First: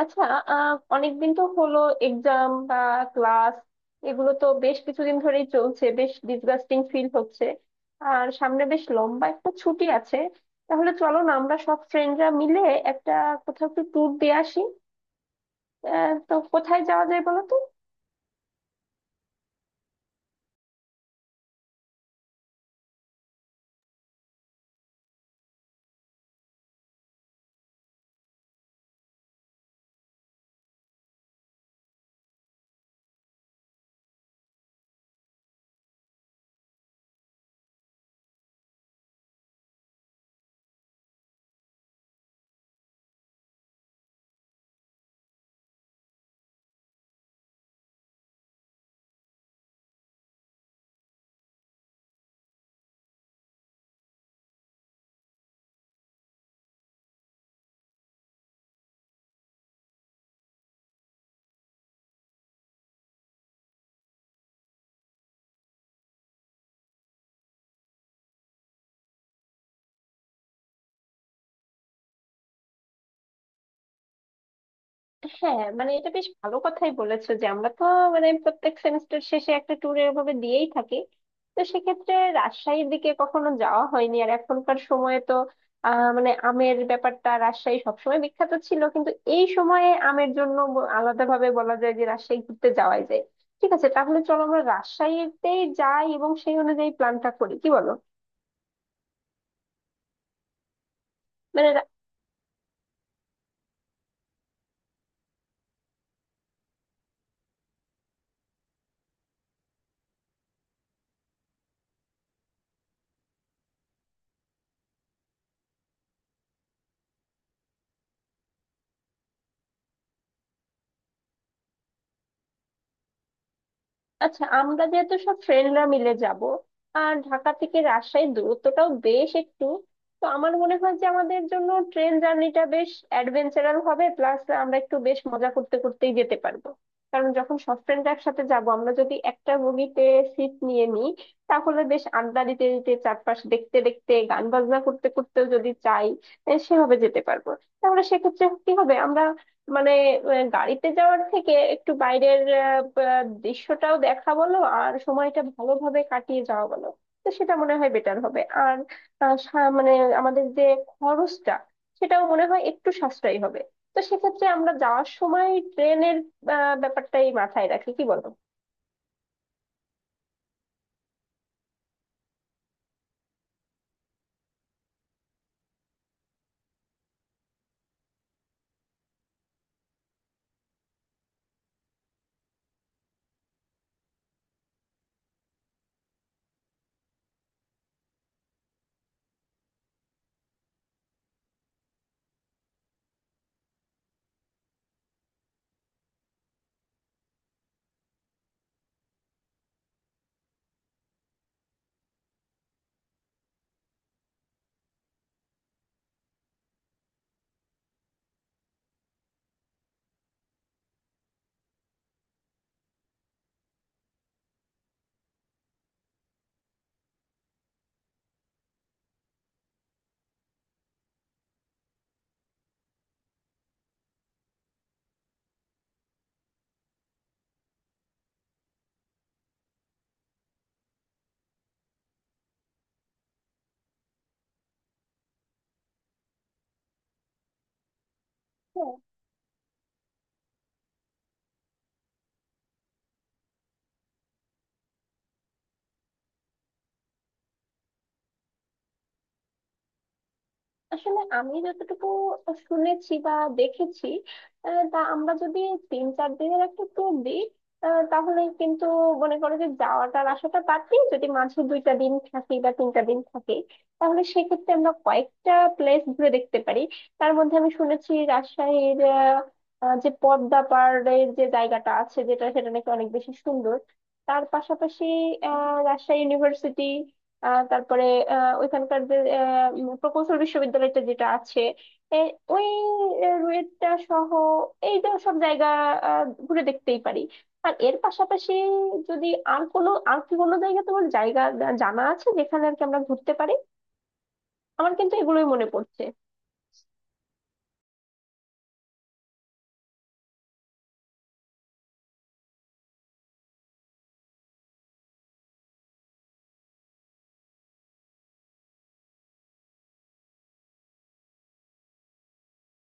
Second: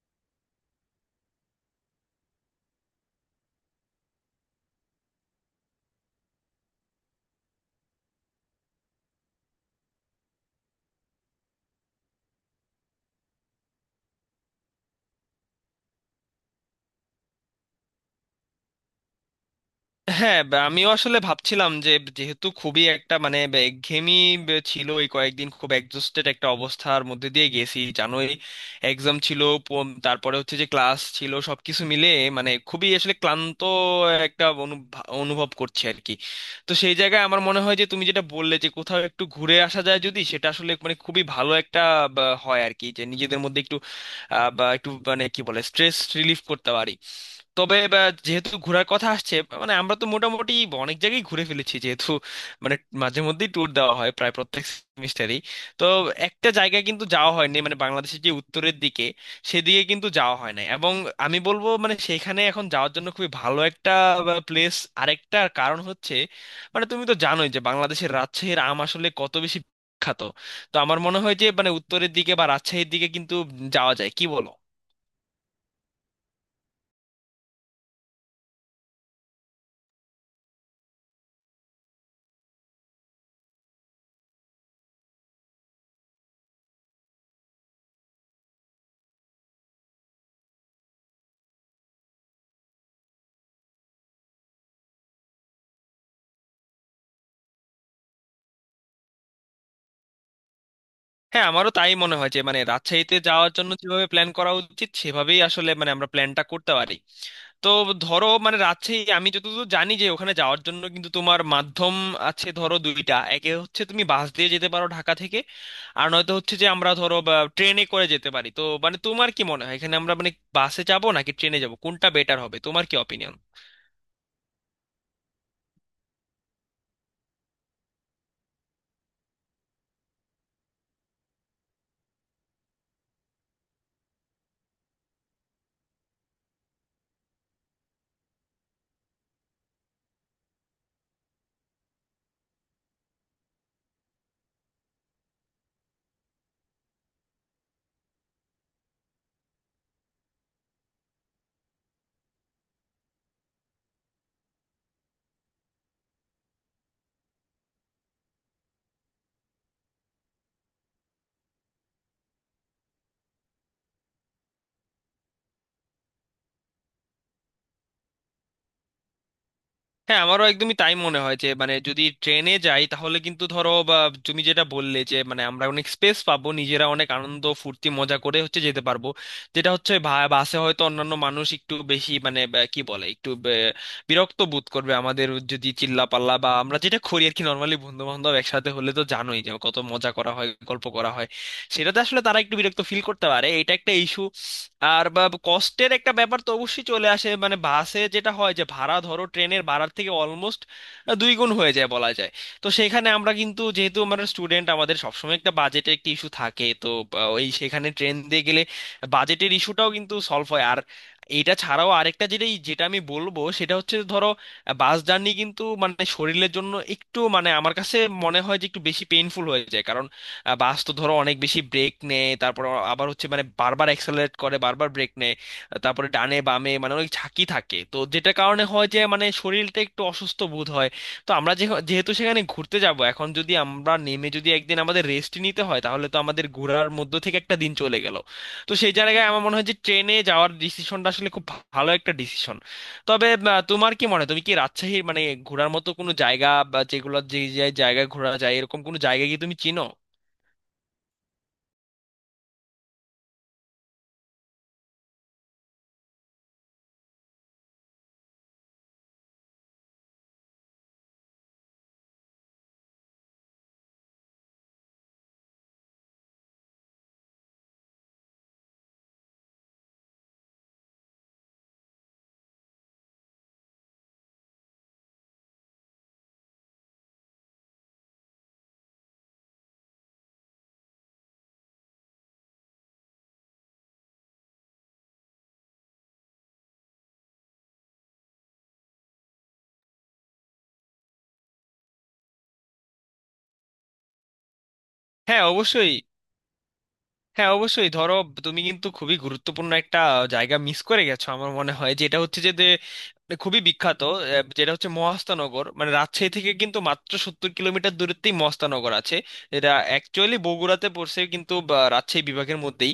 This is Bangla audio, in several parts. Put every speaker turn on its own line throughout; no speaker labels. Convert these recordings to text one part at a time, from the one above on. আচ্ছা। অনেকদিন তো হলো। এক্সাম বা ক্লাস এগুলো তো বেশ কিছুদিন ধরেই চলছে, বেশ ডিসগাস্টিং ফিল হচ্ছে। আর সামনে বেশ লম্বা একটা ছুটি আছে। তাহলে চলো না, আমরা সব ফ্রেন্ডরা মিলে একটা কোথাও একটু ট্যুর দিয়ে আসি। তো কোথায় যাওয়া যায় বলো তো।
হ্যাঁ বা আমিও আসলে ভাবছিলাম যে যেহেতু খুবই একটা মানে একঘেয়েমি ছিল, এই কয়েকদিন খুব এক্সস্টেড একটা অবস্থার মধ্যে দিয়ে গেছি জানোই। এক্সাম ছিল, তারপরে হচ্ছে যে ক্লাস ছিল, সবকিছু মিলে মানে খুবই আসলে ক্লান্ত একটা অনুভব করছি আর কি। তো সেই জায়গায় আমার মনে হয় যে তুমি যেটা বললে যে কোথাও একটু ঘুরে আসা যায় যদি, সেটা আসলে মানে খুবই ভালো একটা হয় আর কি, যে নিজেদের মধ্যে একটু বা একটু মানে কি বলে স্ট্রেস রিলিফ করতে পারি। তবে যেহেতু ঘোরার কথা আসছে, মানে আমরা তো মোটামুটি অনেক জায়গায় ঘুরে ফেলেছি, যেহেতু মানে মাঝে মধ্যেই ট্যুর দেওয়া হয় প্রায় প্রত্যেক সেমিস্টারই। তো একটা জায়গায় কিন্তু যাওয়া হয়নি, মানে বাংলাদেশের যে উত্তরের দিকে সেদিকে কিন্তু যাওয়া হয় না। এবং আমি বলবো মানে সেখানে এখন যাওয়ার জন্য খুবই ভালো একটা প্লেস। আরেকটা কারণ হচ্ছে মানে তুমি তো জানোই যে বাংলাদেশের রাজশাহীর আম আসলে কত বেশি বিখ্যাত। তো আমার মনে হয় যে মানে উত্তরের দিকে বা রাজশাহীর দিকে কিন্তু যাওয়া যায়, কি বলো?
হ্যাঁ, মানে এটা বেশ ভালো কথাই বলেছো যে আমরা তো মানে প্রত্যেক সেমিস্টার শেষে একটা ট্যুর এভাবে দিয়েই থাকি। তো সেক্ষেত্রে রাজশাহীর দিকে কখনো যাওয়া হয়নি, আর এখনকার সময়ে তো মানে আমের ব্যাপারটা রাজশাহী সবসময় বিখ্যাত ছিল, কিন্তু এই সময়ে আমের জন্য আলাদাভাবে বলা যায় যে রাজশাহী ঘুরতে যাওয়াই যায়। ঠিক আছে, তাহলে চলো আমরা রাজশাহীতেই যাই এবং সেই অনুযায়ী প্ল্যানটা করি, কি বলো।
হ্যাঁ
মানে
আমারও তাই মনে হয় যে মানে রাজশাহীতে যাওয়ার জন্য যেভাবে প্ল্যান করা উচিত সেভাবেই আসলে মানে আমরা প্ল্যানটা করতে পারি। তো ধরো মানে রাজশাহী আমি যতদূর জানি যে ওখানে যাওয়ার জন্য কিন্তু তোমার মাধ্যম আছে, ধরো দুইটা। একে হচ্ছে তুমি বাস দিয়ে যেতে পারো ঢাকা থেকে, আর নয়তো হচ্ছে যে আমরা ধরো ট্রেনে করে যেতে পারি। তো মানে তোমার কি মনে হয় এখানে আমরা মানে বাসে যাবো নাকি ট্রেনে যাবো, কোনটা বেটার হবে, তোমার কি অপিনিয়ন?
আচ্ছা, আমরা যেহেতু সব ফ্রেন্ডরা মিলে যাব আর ঢাকা থেকে রাজশাহীর দূরত্বটাও বেশ একটু, তো আমার মনে হয় যে আমাদের জন্য ট্রেন জার্নিটা বেশ অ্যাডভেঞ্চারাল হবে, প্লাস আমরা একটু বেশ মজা করতে করতেই যেতে পারবো। কারণ যখন সব ফ্রেন্ডরা একসাথে যাব, আমরা যদি একটা বগিতে সিট নিয়ে নিই, তাহলে বেশ আড্ডা দিতে দিতে চারপাশ দেখতে দেখতে গান বাজনা করতে করতেও যদি চাই, সেভাবে যেতে পারবো। তাহলে সেক্ষেত্রে কি হবে আমরা মানে গাড়িতে যাওয়ার থেকে একটু বাইরের আহ, আহ, দৃশ্যটাও দেখা বলো আর সময়টা ভালোভাবে কাটিয়ে যাওয়া বলো। তো সেটা মনে হয় বেটার হবে। আর মানে আমাদের যে খরচটা, সেটাও মনে হয় একটু সাশ্রয়ী হবে। তো সেক্ষেত্রে আমরা যাওয়ার সময় ট্রেনের ব্যাপারটাই মাথায় রাখি, কি বলো।
হ্যাঁ আমারও একদমই তাই মনে হয় যে মানে যদি ট্রেনে যাই তাহলে কিন্তু ধরো বা তুমি যেটা বললে যে মানে আমরা অনেক স্পেস পাবো, নিজেরা অনেক আনন্দ ফুর্তি মজা করে হচ্ছে যেতে পারবো। যেটা হচ্ছে বাসে হয়তো অন্যান্য মানুষ একটু বেশি মানে বা কি বলে একটু বিরক্ত বোধ করবে আমাদের যদি চিল্লাপাল্লা বা আমরা যেটা করি আর কি, নর্মালি বন্ধু বান্ধব একসাথে হলে তো জানোই যে কত মজা করা হয়, গল্প করা হয়। সেটাতে আসলে তারা একটু বিরক্ত ফিল করতে পারে, এটা একটা ইস্যু। আর বা কস্টের একটা ব্যাপার তো অবশ্যই চলে আসে, মানে বাসে যেটা হয় যে ভাড়া ধরো ট্রেনের ভাড়ার থেকে অলমোস্ট দুই গুণ হয়ে যায় বলা যায়। তো সেখানে আমরা কিন্তু যেহেতু আমরা স্টুডেন্ট আমাদের সবসময় একটা বাজেটের একটা ইস্যু থাকে, তো ওই সেখানে ট্রেন দিয়ে গেলে বাজেটের ইস্যুটাও কিন্তু সলভ হয়। আর এটা ছাড়াও আরেকটা যেটা যেটা আমি বলবো সেটা হচ্ছে ধরো বাস জার্নি কিন্তু মানে শরীরের জন্য একটু মানে আমার কাছে মনে হয় যে একটু বেশি পেইনফুল হয়ে যায়, কারণ বাস তো ধরো অনেক বেশি ব্রেক নেয়, তারপর আবার হচ্ছে মানে বারবার অ্যাক্সেলারেট করে বারবার ব্রেক নেয়, তারপরে ডানে বামে মানে অনেক ঝাঁকি থাকে, তো যেটার কারণে হয় যে মানে শরীরটা একটু অসুস্থ বোধ হয়। তো আমরা যে যেহেতু সেখানে ঘুরতে যাব, এখন যদি আমরা নেমে যদি একদিন আমাদের রেস্ট নিতে হয় তাহলে তো আমাদের ঘোরার মধ্য থেকে একটা দিন চলে গেল। তো সেই জায়গায় আমার মনে হয় যে ট্রেনে যাওয়ার ডিসিশনটা আসলে খুব ভালো একটা ডিসিশন। তবে তোমার কি মনে হয় তুমি কি রাজশাহীর মানে ঘোরার মতো কোনো জায়গা, বা যেগুলো যে যে জায়গায় ঘোরা যায় এরকম কোনো জায়গা কি তুমি চিনো?
আসলে আমি যতটুকু শুনেছি বা দেখেছি, তা আমরা যদি তিন চার দিনের একটা ট্যুর দিই, তাহলে কিন্তু মনে করো যে যাওয়াটার আশাটা বাদ দিয়ে যদি মাঝে দুইটা দিন থাকি বা তিনটা দিন থাকি, তাহলে সেক্ষেত্রে আমরা কয়েকটা প্লেস ঘুরে দেখতে পারি। তার মধ্যে আমি শুনেছি রাজশাহীর আহ, আহ, যে পদ্মা পাড়ের যে জায়গাটা আছে যেটা, সেটা নাকি অনেক বেশি সুন্দর। তার পাশাপাশি রাজশাহী ইউনিভার্সিটি, তারপরে ওইখানকার যে প্রকৌশল বিশ্ববিদ্যালয়টা যেটা আছে, এ, ওই রুয়েটটা সহ এই যে সব জায়গা, ঘুরে দেখতেই পারি। আর এর পাশাপাশি যদি আর কোনো আর কি কোনো জায়গা তোমার জায়গা জানা আছে যেখানে আর কি আমরা ঘুরতে পারি। আমার কিন্তু
হ্যাঁ
এগুলোই মনে
অবশ্যই।
পড়ছে।
হ্যাঁ অবশ্যই ধরো, তুমি কিন্তু খুবই গুরুত্বপূর্ণ একটা জায়গা মিস করে গেছো আমার মনে হয়, যেটা হচ্ছে যে যে মানে খুবই বিখ্যাত যেটা হচ্ছে মহাস্থানগর। মানে রাজশাহী থেকে কিন্তু মাত্র 70 কিলোমিটার দূরত্বেই মহাস্থানগর আছে। এটা অ্যাকচুয়ালি বগুড়াতে পড়ছে কিন্তু রাজশাহী বিভাগের মধ্যেই।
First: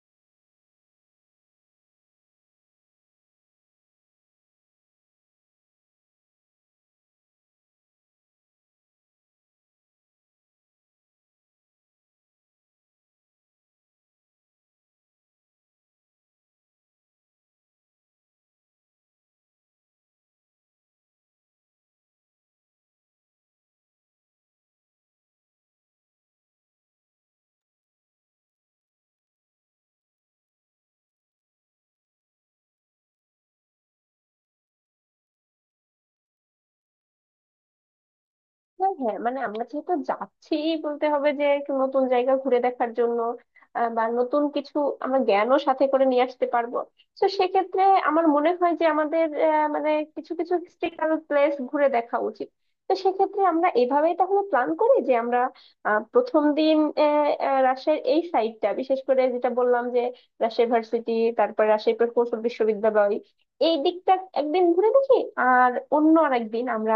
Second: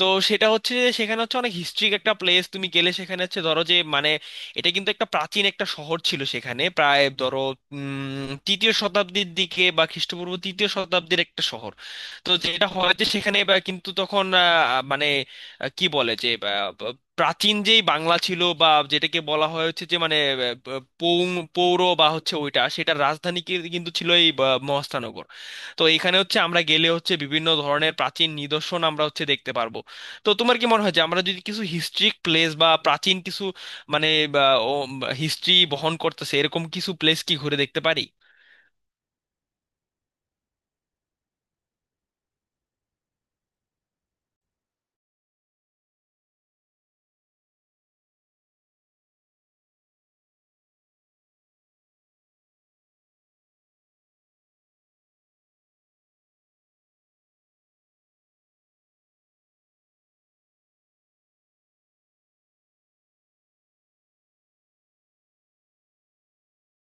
তো সেটা হচ্ছে যে সেখানে হচ্ছে অনেক হিস্ট্রিক একটা প্লেস, তুমি গেলে সেখানে হচ্ছে ধরো যে মানে এটা কিন্তু একটা প্রাচীন একটা শহর ছিল। সেখানে প্রায় ধরো তৃতীয় শতাব্দীর দিকে বা খ্রিস্টপূর্ব তৃতীয় শতাব্দীর একটা শহর। তো যেটা হয় যে সেখানে বা কিন্তু তখন মানে কি বলে যে প্রাচীন যেই বাংলা ছিল, বা যেটাকে বলা হয় হচ্ছে যে মানে আহ, প- পৌং পৌর বা হচ্ছে ওইটা, সেটার রাজধানী কিন্তু ছিল এই মহাস্থানগর। তো এখানে হচ্ছে আমরা গেলে হচ্ছে বিভিন্ন ধরনের প্রাচীন নিদর্শন আমরা হচ্ছে দেখতে পারবো। তো তোমার কি মনে হয় যে আমরা যদি কিছু হিস্ট্রিক প্লেস বা প্রাচীন কিছু মানে হিস্ট্রি বহন করতেছে এরকম কিছু প্লেস কি ঘুরে দেখতে পারি?
হ্যাঁ হ্যাঁ, মানে আমরা যেহেতু যাচ্ছি, বলতে হবে যে একটু নতুন জায়গা ঘুরে দেখার জন্য বা নতুন কিছু আমরা জ্ঞানও সাথে করে নিয়ে আসতে পারবো। তো সেক্ষেত্রে আমার মনে হয় যে আমাদের মানে কিছু কিছু হিস্টোরিক্যাল প্লেস ঘুরে দেখা উচিত। তো সেক্ষেত্রে আমরা এভাবেই তাহলে প্ল্যান করি যে আমরা প্রথম দিন আহ, আহ, রাজশাহীর এই সাইডটা, বিশেষ করে যেটা বললাম যে রাজশাহী ভার্সিটি, তারপর রাজশাহী প্রকৌশল বিশ্ববিদ্যালয়, এই দিকটা একদিন ঘুরে দেখি। আর অন্য আরেকদিন আমরা,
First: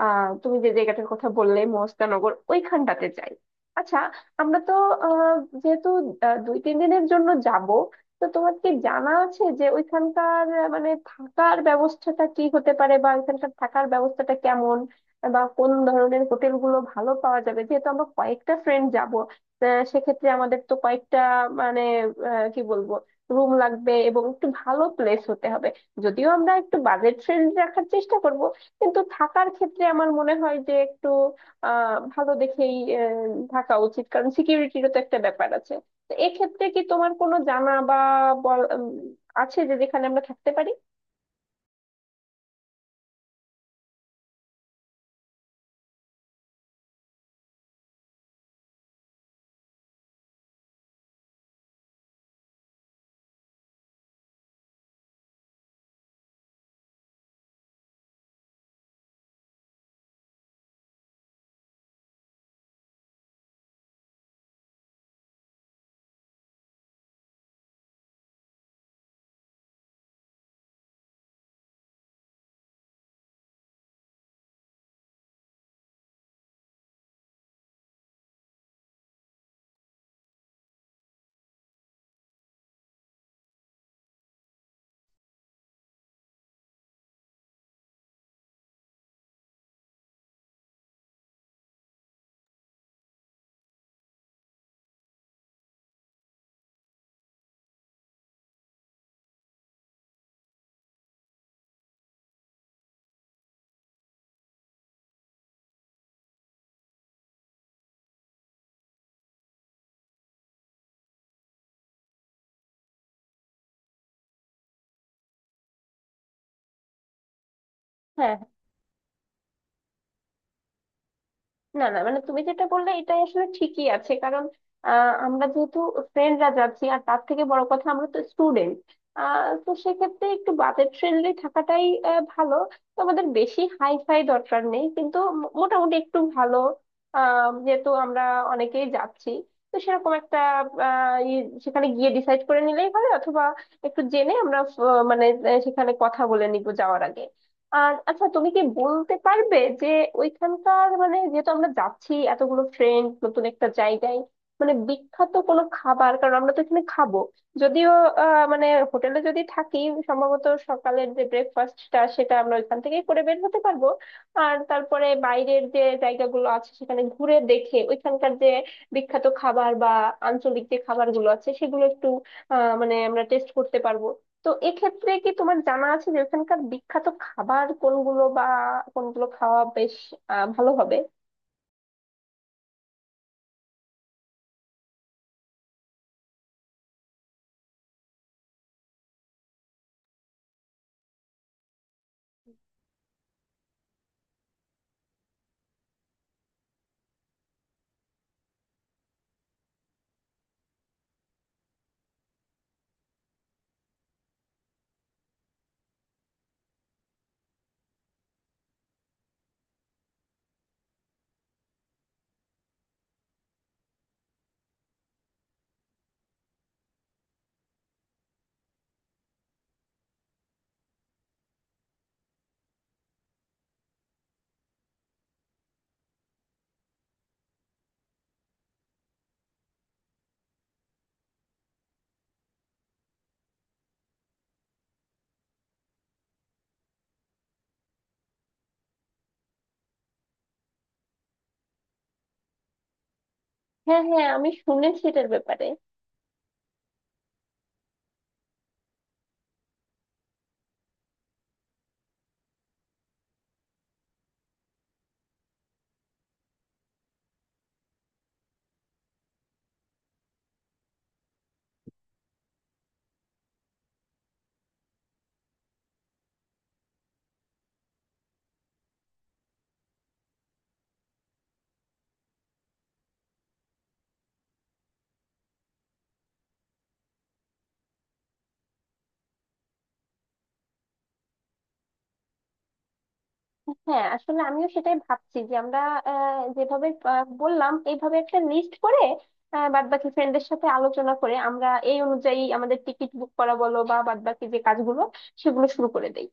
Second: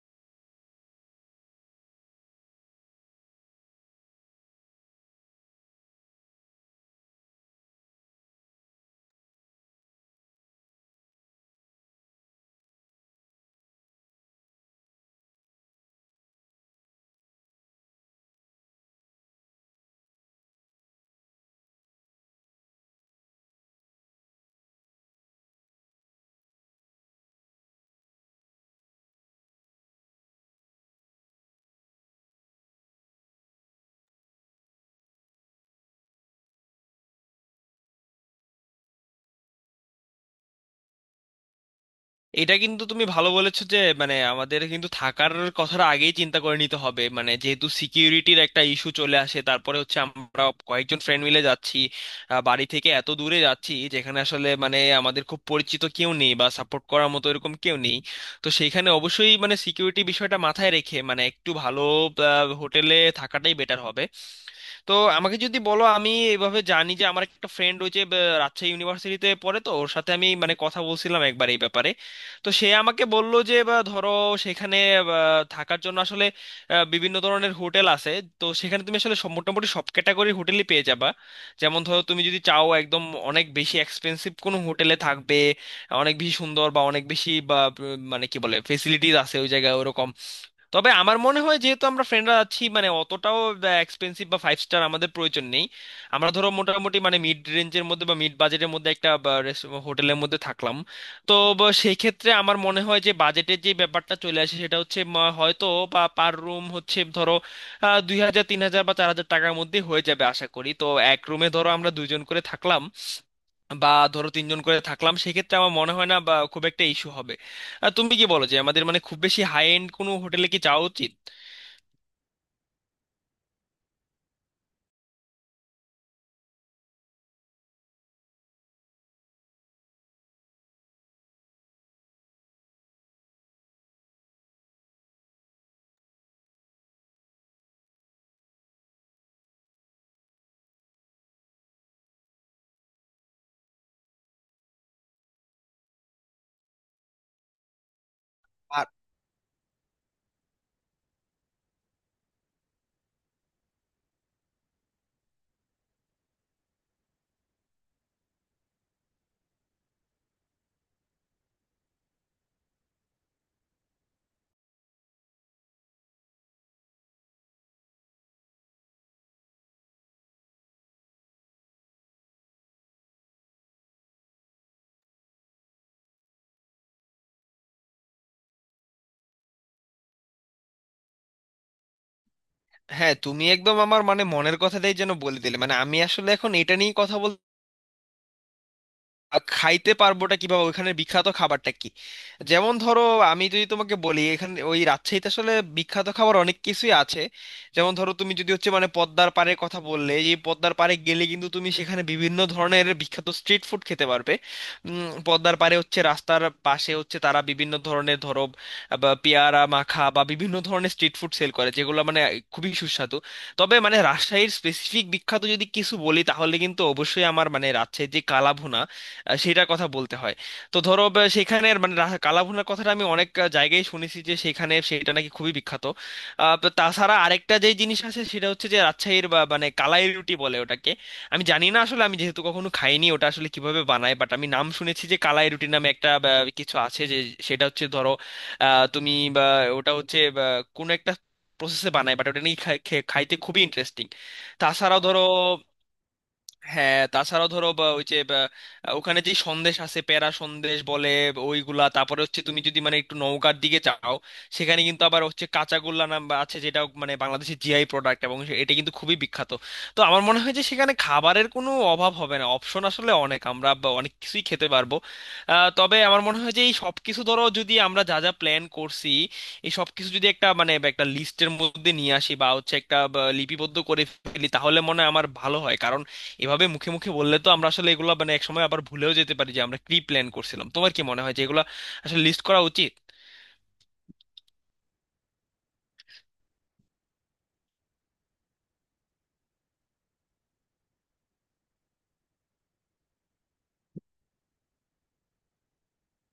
তুমি যে জায়গাটার কথা বললে মহস্তানগর, ওইখানটাতে যাই। আচ্ছা, আমরা তো আহ যেহেতু দুই তিন দিনের জন্য যাব, তো তোমার কি জানা আছে যে ওইখানকার মানে থাকার ব্যবস্থাটা কি হতে পারে, বা ওইখানকার থাকার ব্যবস্থাটা কেমন, বা কোন ধরনের হোটেল গুলো ভালো পাওয়া যাবে? যেহেতু আমরা কয়েকটা ফ্রেন্ড যাব, সেক্ষেত্রে আমাদের তো কয়েকটা মানে কি বলবো, রুম লাগবে এবং একটু ভালো প্লেস হতে হবে। যদিও আমরা একটু বাজেট ফ্রেন্ডলি রাখার চেষ্টা করব, কিন্তু থাকার ক্ষেত্রে আমার মনে হয় যে একটু ভালো দেখেই থাকা উচিত, কারণ সিকিউরিটিরও তো একটা ব্যাপার আছে। তো এক্ষেত্রে কি তোমার কোনো জানা বা বল- উম, আছে যে যেখানে আমরা থাকতে পারি।
এটা কিন্তু তুমি ভালো বলেছো যে মানে আমাদের কিন্তু থাকার কথাটা আগেই চিন্তা করে নিতে হবে, মানে যেহেতু সিকিউরিটির একটা ইস্যু চলে আসে, তারপরে হচ্ছে আমরা কয়েকজন ফ্রেন্ড মিলে যাচ্ছি, বাড়ি থেকে এত দূরে যাচ্ছি যেখানে আসলে মানে আমাদের খুব পরিচিত কেউ নেই বা সাপোর্ট করার মতো এরকম কেউ নেই। তো সেইখানে অবশ্যই মানে সিকিউরিটি বিষয়টা মাথায় রেখে মানে একটু ভালো হোটেলে থাকাটাই বেটার হবে। তো আমাকে যদি বলো, আমি এইভাবে জানি যে আমার একটা ফ্রেন্ড রয়েছে, রাজশাহী ইউনিভার্সিটিতে পড়ে, তো ওর সাথে আমি মানে কথা বলছিলাম একবার এই ব্যাপারে। তো সে আমাকে বলল যে বা ধরো সেখানে বা, থাকার জন্য আসলে বিভিন্ন ধরনের হোটেল আছে। তো সেখানে তুমি আসলে মোটামুটি সব ক্যাটাগরির হোটেলই পেয়ে যাবা। যেমন ধরো তুমি যদি চাও একদম অনেক বেশি এক্সপেন্সিভ কোনো হোটেলে থাকবে, অনেক বেশি সুন্দর বা অনেক বেশি বা মানে কি বলে ফেসিলিটিস আছে ওই জায়গায়, ওরকম। তবে আমার মনে হয় যেহেতু আমরা ফ্রেন্ডরা আছি মানে অতটাও এক্সপেন্সিভ বা ফাইভ স্টার আমাদের প্রয়োজন নেই। আমরা ধরো মোটামুটি মানে মিড রেঞ্জের মধ্যে বা মিড বাজেটের মধ্যে একটা হোটেলের মধ্যে থাকলাম। তো সেই ক্ষেত্রে আমার মনে হয় যে বাজেটের যে ব্যাপারটা চলে আসে সেটা হচ্ছে হয়তো বা পার রুম হচ্ছে ধরো 2,000, 3,000 বা 4,000 টাকার মধ্যে হয়ে যাবে আশা করি। তো এক রুমে ধরো আমরা দুজন করে থাকলাম বা ধরো তিনজন করে থাকলাম, সেক্ষেত্রে আমার মনে হয় না বা খুব একটা ইস্যু হবে। তুমি কি
হ্যাঁ,
বলো যে আমাদের মানে খুব বেশি হাই এন্ড কোনো হোটেলে কি যাওয়া উচিত?
না না, মানে তুমি যেটা বললে এটাই আসলে ঠিকই আছে, কারণ আমরা যেহেতু ফ্রেন্ডরা যাচ্ছি, আর তার থেকে বড় কথা আমরা তো স্টুডেন্ট। তো সেক্ষেত্রে একটু বাজেট ফ্রেন্ডলি থাকাটাই ভালো। তো আমাদের বেশি হাই ফাই দরকার নেই, কিন্তু মোটামুটি একটু ভালো। যেহেতু আমরা অনেকেই যাচ্ছি, তো সেরকম একটা সেখানে গিয়ে ডিসাইড করে নিলেই হবে। অথবা একটু জেনে আমরা, মানে সেখানে কথা বলে নিবো যাওয়ার আগে। আর আচ্ছা, তুমি কি বলতে পারবে যে ওইখানকার মানে যেহেতু আমরা যাচ্ছি এতগুলো ফ্রেন্ড নতুন একটা জায়গায়, মানে বিখ্যাত কোনো খাবার, কারণ আমরা তো এখানে খাবো। যদিও মানে হোটেলে যদি থাকি, সম্ভবত সকালের যে ব্রেকফাস্টটা সেটা আমরা ওইখান থেকেই করে বের হতে পারবো। আর তারপরে বাইরের যে জায়গাগুলো আছে সেখানে ঘুরে দেখে ওইখানকার যে বিখ্যাত খাবার বা আঞ্চলিক যে খাবারগুলো আছে সেগুলো একটু মানে আমরা টেস্ট করতে পারবো। তো এক্ষেত্রে কি তোমার জানা আছে যে ওখানকার বিখ্যাত খাবার কোনগুলো, বা কোনগুলো খাওয়া বেশ ভালো হবে?
হ্যাঁ তুমি একদম আমার মানে মনের কথাটাই যেন বলে দিলে, মানে আমি আসলে এখন এটা নিয়েই কথা বলতে খাইতে পারবোটা কিভাবে, ওইখানে বিখ্যাত খাবারটা কি। যেমন ধরো আমি যদি তোমাকে বলি এখানে ওই রাজশাহীতে আসলে বিখ্যাত খাবার অনেক কিছুই আছে। যেমন ধরো তুমি যদি হচ্ছে মানে পদ্মার পাড়ের কথা বললে, যে পদ্মার পাড়ে গেলে কিন্তু তুমি সেখানে বিভিন্ন ধরনের বিখ্যাত স্ট্রিট ফুড খেতে পারবে। পদ্মার পাড়ে হচ্ছে রাস্তার পাশে হচ্ছে তারা বিভিন্ন ধরনের ধরো বা পেয়ারা মাখা বা বিভিন্ন ধরনের স্ট্রিট ফুড সেল করে, যেগুলো মানে খুবই সুস্বাদু। তবে মানে রাজশাহীর স্পেসিফিক বিখ্যাত যদি কিছু বলি তাহলে কিন্তু অবশ্যই আমার মানে রাজশাহীর যে কালাভুনা, সেটার কথা বলতে হয়। তো ধরো সেখানের মানে কালাভুনার কথাটা আমি অনেক জায়গায় শুনেছি যে সেখানে সেটা নাকি খুবই বিখ্যাত। তো তাছাড়া আরেকটা যে জিনিস আছে সেটা হচ্ছে যে রাজশাহীর মানে কালাই রুটি বলে ওটাকে। আমি জানি না আসলে, আমি যেহেতু কখনো খাইনি ওটা আসলে কিভাবে বানায়, বাট আমি নাম শুনেছি যে কালাই রুটি নামে একটা কিছু আছে যে সেটা হচ্ছে ধরো তুমি বা ওটা হচ্ছে কোনো একটা প্রসেসে বানায়, বাট ওটা নিয়ে খাইতে খুবই
হ্যাঁ
ইন্টারেস্টিং।
হ্যাঁ, আমি
তাছাড়াও
শুনেছি
ধরো
এটার ব্যাপারে।
হ্যাঁ তাছাড়াও ধরো বা ওই যে ওখানে যে সন্দেশ আছে প্যারা সন্দেশ বলে ওইগুলা, তারপরে হচ্ছে তুমি যদি মানে একটু নওগাঁর দিকে যাও, সেখানে কিন্তু আবার হচ্ছে কাঁচাগোল্লা নাম বা আছে, যেটা মানে বাংলাদেশের জিআই প্রোডাক্ট, এবং এটা কিন্তু খুবই বিখ্যাত। তো আমার মনে হয় যে সেখানে খাবারের কোনো অভাব হবে না, অপশন আসলে অনেক, আমরা বা অনেক কিছুই খেতে পারবো। তবে আমার মনে হয় যে এই সব কিছু ধরো যদি আমরা যা যা প্ল্যান করছি এই সব কিছু যদি একটা মানে একটা লিস্টের মধ্যে নিয়ে আসি বা হচ্ছে একটা লিপিবদ্ধ করে ফেলি তাহলে মনে হয় আমার ভালো হয়, কারণ এভাবে মুখে মুখে বললে তো আমরা আসলে এগুলো মানে একসময় আবার ভুলেও যেতে পারি যে আমরা কি প্ল্যান করছিলাম। তোমার কি মনে হয় যে এগুলো আসলে লিস্ট করা উচিত?
হ্যাঁ, আসলে আমিও সেটাই ভাবছি যে আমরা যেভাবে বললাম এইভাবে একটা লিস্ট করে বাদ বাকি ফ্রেন্ডদের সাথে আলোচনা করে আমরা এই অনুযায়ী আমাদের টিকিট বুক করা বলো বা বাদ বাকি যে কাজগুলো সেগুলো শুরু করে দেই।